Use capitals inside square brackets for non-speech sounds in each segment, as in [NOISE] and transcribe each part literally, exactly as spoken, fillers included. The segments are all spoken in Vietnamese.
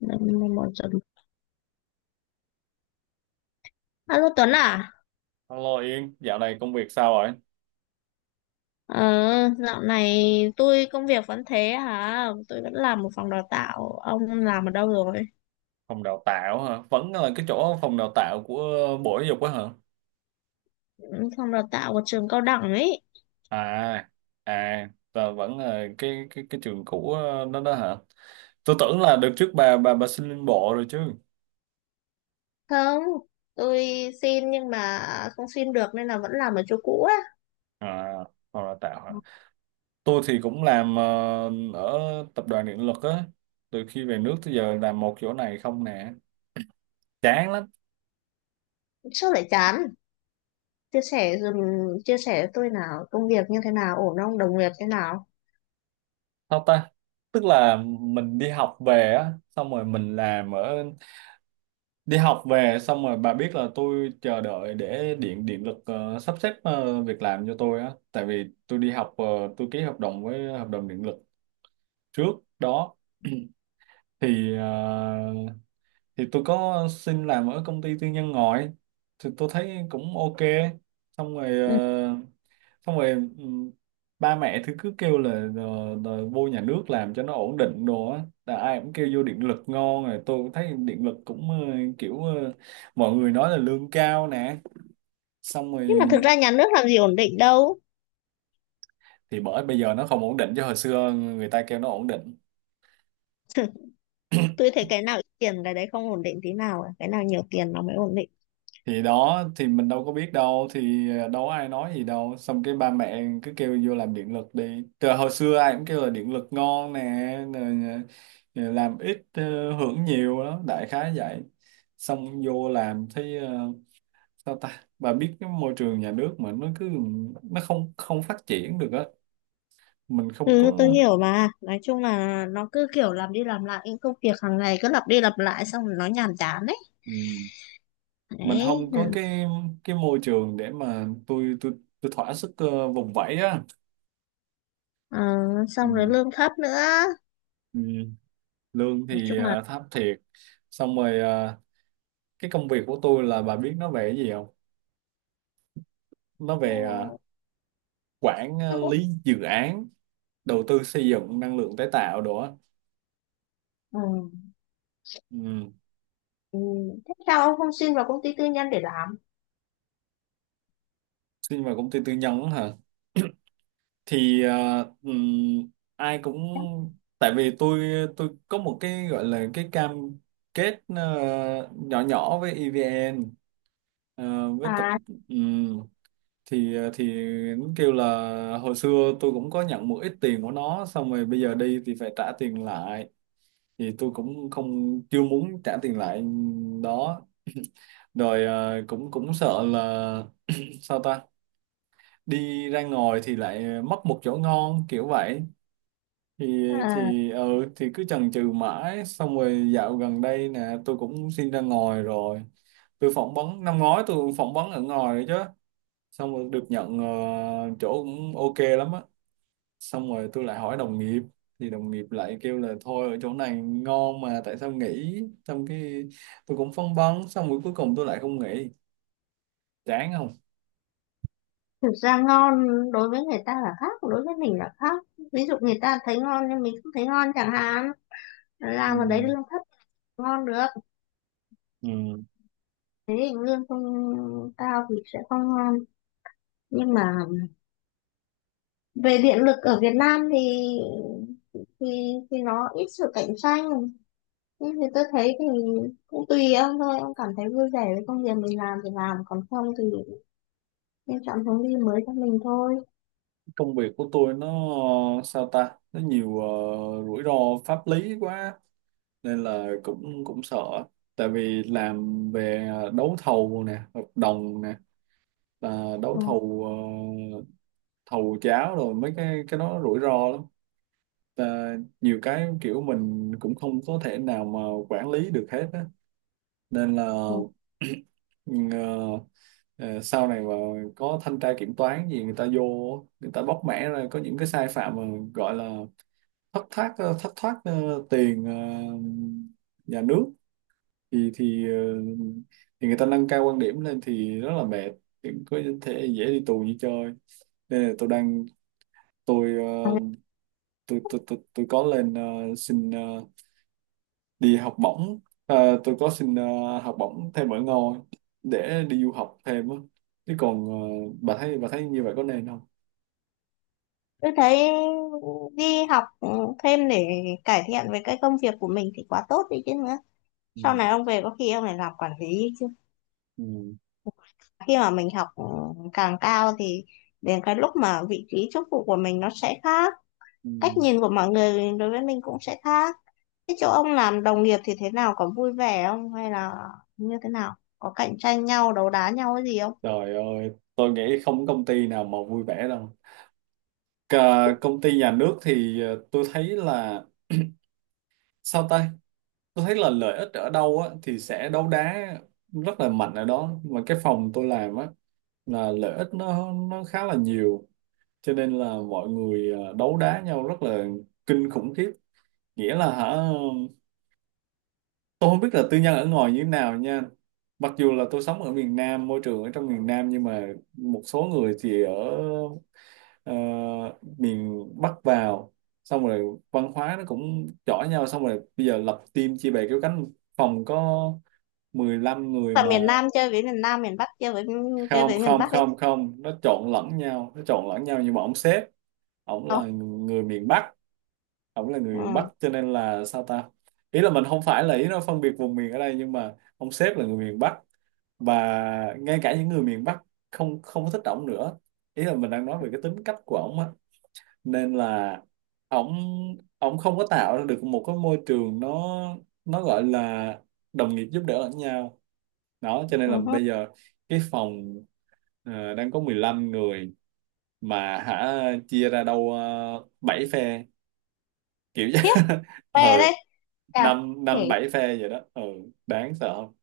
Năm năm bọn Tuấn. Alo Tuấn à? Alo Yên, dạo này công việc sao rồi? Ờ, dạo này tôi công việc vẫn thế hả? Tôi vẫn làm một phòng đào tạo. Ông làm ở đâu rồi? Phòng đào tạo hả? Vẫn là cái chỗ phòng đào tạo của Bộ Giáo dục á hả? Ừ, phòng đào tạo của trường cao đẳng ấy. À, à, và vẫn là cái cái cái trường cũ ờ, đó đó hả? Tôi tưởng là đợt trước bà bà bà xin lên bộ rồi chứ. Không, tôi xin nhưng mà không xin được nên là vẫn làm ở chỗ cũ á. À, phòng đào tạo hả? Tôi thì cũng làm ờ, ở tập đoàn điện lực á. Từ khi về nước tới giờ làm một chỗ này không nè. Chán lắm. Sao lại chán? Chia sẻ dùm, chia sẻ với tôi nào, công việc như thế nào, ổn không, đồng nghiệp thế nào? Sao ta? Tức là mình đi học về á, xong rồi mình làm ở đi học về xong rồi bà biết là tôi chờ đợi để điện điện lực ờ, sắp xếp ờ, việc làm cho tôi á, tại vì tôi đi học ờ, tôi ký hợp đồng với hợp đồng điện lực trước đó [CLEARS THROAT] thì ờ, thì tôi có xin làm ở công ty tư nhân ngoài, thì tôi thấy cũng ok, xong rồi Ừ. ờ, xong rồi ừ, ba mẹ thì cứ kêu là ờ, đòi vô nhà nước làm cho nó ổn định đồ á, là ai cũng kêu vô điện lực ngon, rồi tôi cũng thấy điện lực cũng ờ, kiểu ờ, mọi người nói là lương cao nè, xong rồi Nhưng mà thực ra nhà nước làm gì ổn định đâu. thì bởi bây giờ nó không ổn định chứ hồi xưa người ta kêu nó ổn định, Tôi thấy cái nào ít tiền cái đấy không ổn định tí nào, cả cái nào nhiều tiền nó mới ổn định. thì đó thì mình đâu có biết đâu, thì ờ, đâu có ai nói gì đâu, xong cái ba mẹ cứ kêu vô làm điện lực đi, từ hồi xưa ai cũng kêu là điện lực ngon nè, rồi, ờ, làm ít ờ, hưởng nhiều đó, đại khái vậy. Xong vô làm thấy ờ, sao ta, bà biết cái môi trường nhà nước mà nó cứ nó không không phát triển được á, mình không Ừ, tôi có, hiểu mà. Nói chung là nó cứ kiểu làm đi làm lại những công việc hàng ngày cứ lặp đi lặp lại xong rồi nó nhàm chán đấy. ừ, mình Đấy. không có cái cái môi trường để mà tôi tôi tôi thỏa sức ờ, vùng vẫy á. Ờ, xong rồi lương thấp nữa. Ừ. Lương Nói thì chung là ờ, thấp thiệt. Xong rồi ờ, cái công việc của tôi là bà biết nó về cái gì không? Nó ừ, về ờ, quản ờ, tôi cũng lý dự án đầu tư xây dựng năng lượng tái tạo đồ á. ừ. Ừ. Ừ. Thế sao ông không xin vào công ty tư nhân để làm? Xin vào công ty tư nhân á hả, thì ờ, ừm, ai cũng, tại vì tôi tôi có một cái gọi là cái cam kết ờ, nhỏ nhỏ với i vi en ờ, với tập, À, ừ, thì ờ, thì nó kêu là hồi xưa tôi cũng có nhận một ít tiền của nó, xong rồi bây giờ đi thì phải trả tiền lại, thì tôi cũng không, chưa muốn trả tiền lại, đó. Rồi à, cũng cũng sợ là sao ta, đi ra ngoài thì lại mất một chỗ ngon kiểu vậy, thì à, thì ừ thì cứ chần chừ mãi, xong rồi dạo gần đây nè tôi cũng xin ra ngoài rồi, tôi phỏng vấn năm ngoái, tôi phỏng vấn ở ngoài đấy chứ, xong rồi được nhận ờ, chỗ cũng ok lắm á, xong rồi tôi lại hỏi đồng nghiệp, thì đồng nghiệp lại kêu là thôi ở chỗ này ngon mà tại sao nghỉ, xong cái tôi cũng phân vân, xong rồi cuối cùng tôi lại không nghỉ, chán không. thực ra ngon đối với người ta là khác, đối với mình là khác. Ví dụ người ta thấy ngon nhưng mình không thấy ngon chẳng hạn. Làm ở đấy Ừ. lương thấp ngon được. Ừ. Thế thì lương không cao thì sẽ không ngon. Nhưng mà về điện lực ở Việt Nam thì thì thì nó ít sự cạnh tranh nhưng thì tôi thấy thì cũng tùy ông thôi, ông cảm thấy vui vẻ với công việc mình làm thì làm, còn không thì nên chọn hướng đi mới cho mình thôi. Công việc của tôi nó sao ta, nó nhiều ờ, rủi ro pháp lý quá, nên là cũng cũng sợ, tại vì làm về ờ, đấu thầu nè, hợp đồng nè, à, đấu Ừ. thầu ờ, thầu cháo, rồi mấy cái cái đó rủi ro lắm. Và nhiều cái kiểu mình cũng không có thể nào mà quản lý được hết á, nên là Ừ. [CLEARS THROAT] ờ, ờ, sau này mà có thanh tra kiểm toán gì người ta vô, người ta bóc mẽ ra có những cái sai phạm mà gọi là thất thoát ờ, thất thoát ờ, tiền ờ, nhà nước, thì thì ờ, thì người ta nâng cao quan điểm lên thì rất là mệt, thì có thể dễ đi tù như chơi, nên là tôi đang, tôi ờ, tôi tôi tôi, tôi có lên ờ, xin ờ, đi học bổng. Ờ, tôi có xin ờ, học bổng thêm ở ngôi để đi du học thêm á, chứ còn ờ, bà thấy bà thấy như vậy có nên không? Tôi thấy đi học thêm để cải thiện về cái công việc của mình thì quá tốt đi chứ nữa. Sau này Ừ. ông về có khi ông lại làm quản lý chứ. Ừ. Khi mà mình học ừ, càng cao thì đến cái lúc mà vị trí chức vụ của mình nó sẽ khác, Ừ. cách nhìn của mọi người đối với mình cũng sẽ khác. Thế chỗ ông làm đồng nghiệp thì thế nào? Có vui vẻ không? Hay là như thế nào? Có cạnh tranh nhau, đấu đá nhau cái gì không? Trời ơi tôi nghĩ không có công ty nào mà vui vẻ đâu. Cả công ty nhà nước thì ờ, tôi thấy là sao ta, tôi thấy là lợi ích ở đâu á thì sẽ đấu đá rất là mạnh ở đó, mà cái phòng tôi làm á là lợi ích nó nó khá là nhiều, cho nên là mọi người ờ, đấu đá nhau rất là kinh khủng khiếp, nghĩa là hả, tôi không biết là tư nhân ở ngoài như thế nào nha, mặc dù là tôi sống ở miền Nam, môi trường ở trong miền Nam nhưng mà một số người thì ở ờ, miền Bắc vào, xong rồi văn hóa nó cũng chỏ nhau, xong rồi bây giờ lập team chia bè kéo cánh, phòng có mười lăm người Là miền mà Nam chơi với miền Nam, miền Bắc chơi với chơi không với miền không Bắc ấy không không, nó trộn lẫn nhau, nó trộn lẫn nhau nhưng mà ông sếp, ổng không? là người miền Bắc, ổng là người Ừ. Bắc, cho nên là sao ta, ý là mình không phải là ý nó phân biệt vùng miền ở đây, nhưng mà ông sếp là người miền Bắc, và ngay cả những người miền Bắc không không có thích ổng nữa, ý là mình đang nói về cái tính cách của ổng á, nên là ổng ổng không có tạo ra được một cái môi trường nó nó gọi là đồng nghiệp giúp đỡ lẫn nhau đó, cho nên là Ừ. bây giờ cái phòng ờ, đang có mười lăm người mà hả, chia ra đâu uh, bảy phe kiểu [LAUGHS] Khiếp, vậy. về đây. Ừ, À, năm kể năm bảy phe vậy đó, ừ, đáng sợ không.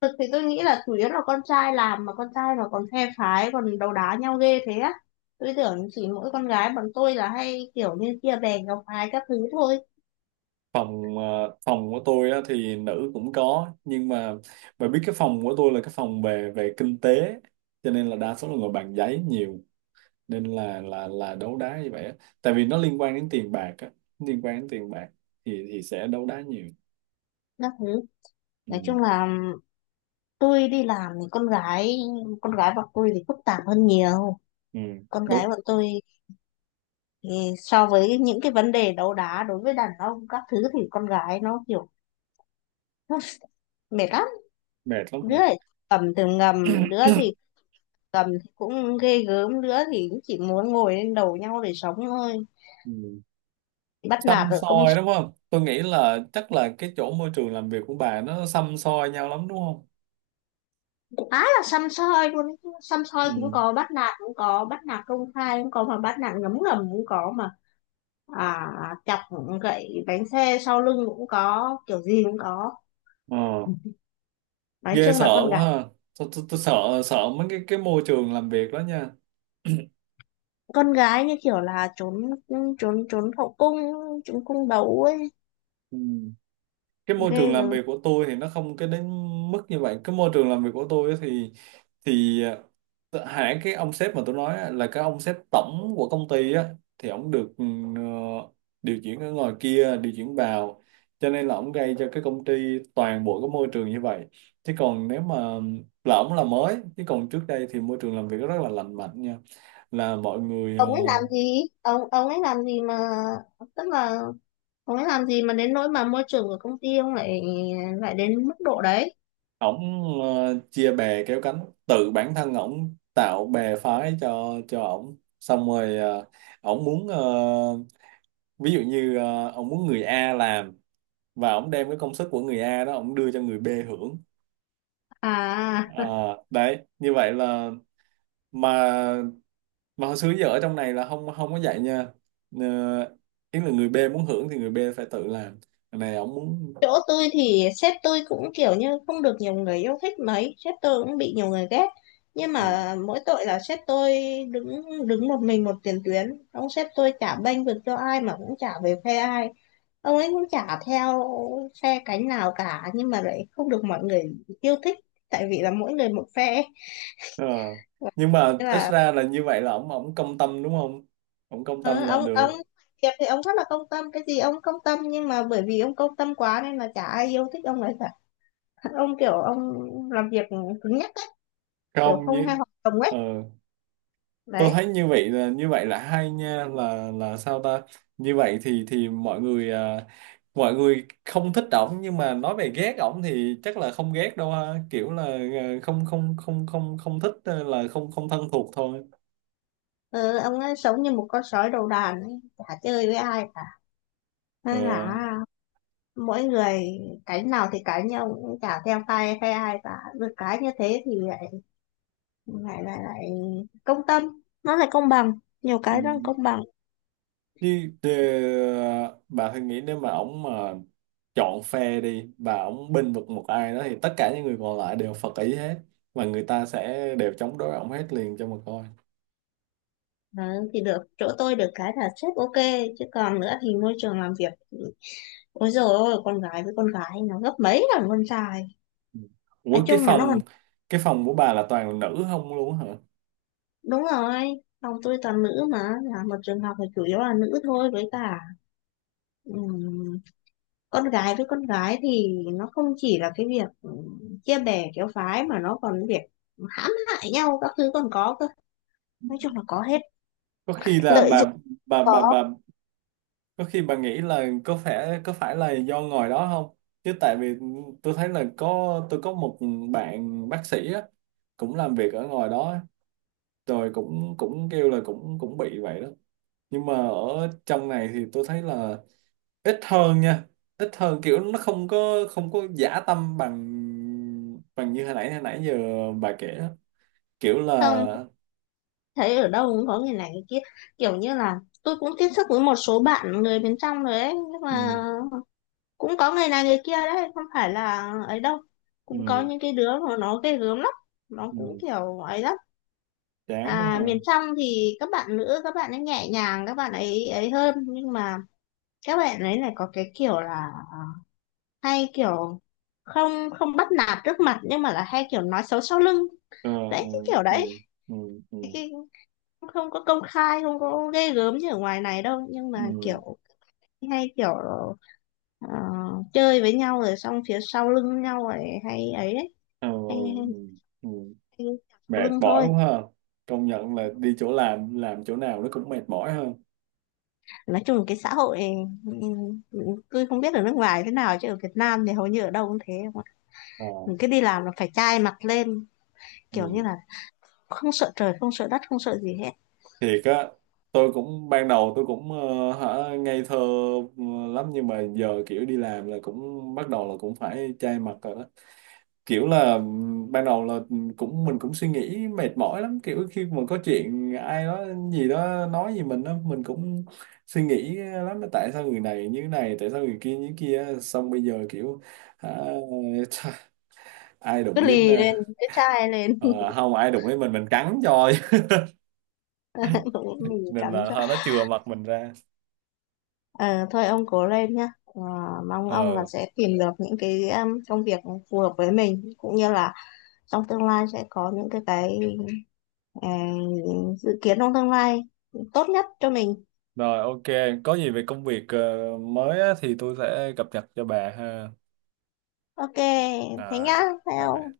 thực thì tôi nghĩ là chủ yếu là con trai làm mà con trai mà còn phe phái, còn đấu đá nhau ghê thế á. Tôi tưởng chỉ mỗi con gái bọn tôi là hay kiểu như kia bè gặp phái các thứ thôi. Phòng ờ, phòng của tôi á, thì nữ cũng có, nhưng mà bà biết cái phòng của tôi là cái phòng về về kinh tế, cho nên là đa số là ngồi bàn giấy nhiều, nên là là là đấu đá như vậy á. Tại vì nó liên quan đến tiền bạc á, liên quan đến tiền bạc thì thì sẽ đấu đá nhiều, Các thứ. ừ, Nói chung là tôi đi làm thì con gái con gái bọn tôi thì phức tạp hơn nhiều, ừ, con đúng, gái bọn tôi thì so với những cái vấn đề đấu đá đối với đàn ông các thứ thì con gái nó kiểu [LAUGHS] mệt lắm. mệt lắm Đứa hả. thì cầm từ ngầm, đứa thì cầm thì cũng ghê gớm, đứa thì cũng chỉ muốn ngồi lên đầu nhau để sống thôi. Ừ. Bắt nạt Xăm ở công, soi đúng không, tôi nghĩ là chắc là cái chỗ môi trường làm việc của bà nó xăm soi nhau lắm đúng không, khá là săm soi luôn ấy. Săm soi cũng ừ, có, bắt nạt cũng có, bắt nạt công khai cũng có mà bắt nạt ngấm ngầm cũng có mà. À, chọc gậy bánh xe sau lưng cũng có, kiểu gì cũng có. ờ, Nói ghê chung sợ là con quá gái, ha, tôi, tôi, tôi sợ, sợ mấy cái cái môi trường làm việc đó nha. con gái như kiểu là trốn, trốn trốn hậu cung, trốn cung đấu ấy. Ừ. Cái môi trường Ghê làm rồi. việc của tôi thì nó không cái đến mức như vậy, cái môi trường làm việc của tôi á thì, thì ờ, hãng cái ông sếp mà tôi nói á, là cái ông sếp tổng của công ty á, thì ông được ừ, ờ, điều chuyển ở ngoài kia điều chuyển vào, cho nên là ông gây cho cái công ty toàn bộ cái môi trường như vậy, chứ còn nếu mà, là ổng là mới, chứ còn trước đây thì môi trường làm việc rất là lành mạnh nha, là mọi người ờ, Ông ấy làm gì, ông ông ấy làm gì mà, tức là ông ấy làm gì mà đến nỗi mà môi trường của công ty ông lại, lại đến mức độ đấy. ổng ờ, chia bè kéo cánh, tự bản thân ổng tạo bè phái cho cho ổng, xong rồi ờ, ổng muốn ờ, ví dụ như ờ, ổng muốn người A làm, và ổng đem cái công sức của người A đó ổng đưa cho người B hưởng. À, Ờ, đấy như vậy là, mà mà hồi xưa giờ ở trong này là không không có vậy nha, uh, ý là người B muốn hưởng thì người B phải tự làm. Cái này ổng muốn. chỗ tôi thì sếp tôi cũng kiểu như không được nhiều người yêu thích mấy, sếp tôi cũng bị nhiều người ghét, nhưng Ừ. mà mỗi tội là sếp tôi đứng đứng một mình một tiền tuyến, ông sếp tôi chả bênh vực cho ai mà cũng chả về phe ai, ông ấy cũng chả theo phe cánh nào cả nhưng mà lại không được mọi người yêu thích tại vì là mỗi người một phe. Ờ. Nhưng mà Thế ít là ra là như vậy là ổng ổng công tâm đúng không? Ổng công tâm ờ, là ông được. ông việc thì ông rất là công tâm, cái gì ông công tâm nhưng mà bởi vì ông công tâm quá nên là chả ai yêu thích ông ấy cả. Ông kiểu ông làm việc cứng nhắc ấy, kiểu Không không như hay hoạt động ấy. ờ, tôi Đấy. thấy như vậy là, như vậy là hay nha, là là sao ta? Như vậy thì thì mọi người à, mọi người không thích ổng nhưng mà nói về ghét ổng thì chắc là không ghét đâu ha, kiểu là à, không không không không không thích, ờ, là không không thân thuộc thôi. Ừ, ông ấy sống như một con sói đầu đàn ấy, chả chơi với ai cả Ờ. nên là mỗi người cánh nào thì cánh nhưng ông cũng chả theo phe phe ai cả. Được cái như thế thì lại lại lại, lại công tâm, nó lại công bằng, nhiều Ừ. cái đang công bằng. Như ờ, bà thử nghĩ nếu mà ổng mà chọn phe đi và ổng bênh vực một ai đó, thì tất cả những người còn lại đều phật ý hết, và người ta sẽ đều chống đối ổng hết liền cho mà coi. Ừ, thì được chỗ tôi được cái là sếp ok, chứ còn nữa thì môi trường làm việc thì- ôi dồi ôi, con gái với con gái nó gấp mấy lần con trai. Ừ. Nói Ủa cái chung là nó. phòng, cái phòng của bà là toàn nữ không luôn hả? Đúng rồi, phòng tôi toàn nữ mà, là một trường học thì chủ yếu là nữ thôi, với cả ừm, con gái với con gái thì nó không chỉ là cái việc ừm, chia bè kéo phái mà nó còn việc hãm hại nhau các thứ còn có cơ. Nói chung là có hết, Có khi là lợi dụng bà, bà bà có, bà có khi bà nghĩ là có phải, có phải là do ngồi đó không? Chứ tại vì tôi thấy là có, tôi có một bạn bác sĩ á cũng làm việc ở ngoài đó á, rồi cũng cũng kêu là cũng cũng bị vậy đó, nhưng mà ở trong này thì tôi thấy là ít hơn nha, ít hơn, kiểu nó không có, không có dã tâm bằng, bằng như hồi nãy hồi nãy giờ bà kể đó, kiểu là không, thấy ở đâu cũng có người này người kia. Kiểu như là tôi cũng tiếp xúc với một số bạn người bên trong rồi ấy, nhưng mà ừ, cũng có người này người kia đấy, không phải là ấy đâu, cũng có ừ, những cái đứa mà nó ghê gớm lắm, nó cũng ừ, kiểu ấy lắm. chán quá À, ha, miền trong thì các bạn nữ, các bạn ấy nhẹ nhàng, các bạn ấy ấy hơn nhưng mà các bạn ấy lại có cái kiểu là à, hay kiểu không không bắt nạt trước mặt nhưng mà là hay kiểu nói xấu sau lưng. ờ, Đấy ừ, cái kiểu đấy, ừ, ừ, ừ, cái, không có công khai, không có ghê gớm như ở ngoài này đâu nhưng ừ, mà kiểu hay kiểu ờ, chơi với nhau rồi xong phía sau lưng nhau rồi hay ấy đấy, ờ, hay, hay, ừ, ừ, hay sau mệt lưng mỏi thôi. quá ha, công nhận là đi chỗ làm làm chỗ nào nó cũng mệt mỏi hơn, Nói chung cái xã hội ừm, tôi không biết ở nước ngoài thế nào chứ ở Việt Nam thì hầu như ở đâu cũng thế không ạ? ờ, Mình cứ đi làm là phải chai mặt lên, kiểu ừ. như là không sợ trời không sợ đất không sợ gì hết, Thiệt á, tôi cũng ban đầu tôi cũng ờ, hả ngây thơ, ừ, lắm nhưng mà giờ kiểu đi làm là cũng bắt đầu là cũng phải chai mặt rồi đó, kiểu là ừm, ban đầu là ừ, cũng mình cũng suy nghĩ mệt mỏi lắm, kiểu khi mà có chuyện ai đó gì đó nói gì mình á, mình cũng suy nghĩ lắm là tại sao người này như này, tại sao người kia như kia, xong bây giờ kiểu hả, [LAUGHS] ai cứ đụng đến lì ờ, lên cứ chai lên. ờ, không ai đụng đến mình mình cắn cho, [LAUGHS] Mình [LAUGHS] nên cắm là cho. thôi, nó chừa mặt mình ra, Ờ, thôi ông cố lên nhá. Ờ, mong ông là ờ. sẽ tìm được những cái um, công việc phù hợp với mình cũng như là trong tương lai sẽ có những cái cái ờ, dự kiến trong tương lai tốt nhất cho mình. Rồi ok, có gì về công việc ờ, mới á, thì tôi sẽ cập nhật cho bà ha. Ok, thế nhá Rồi, rồi. theo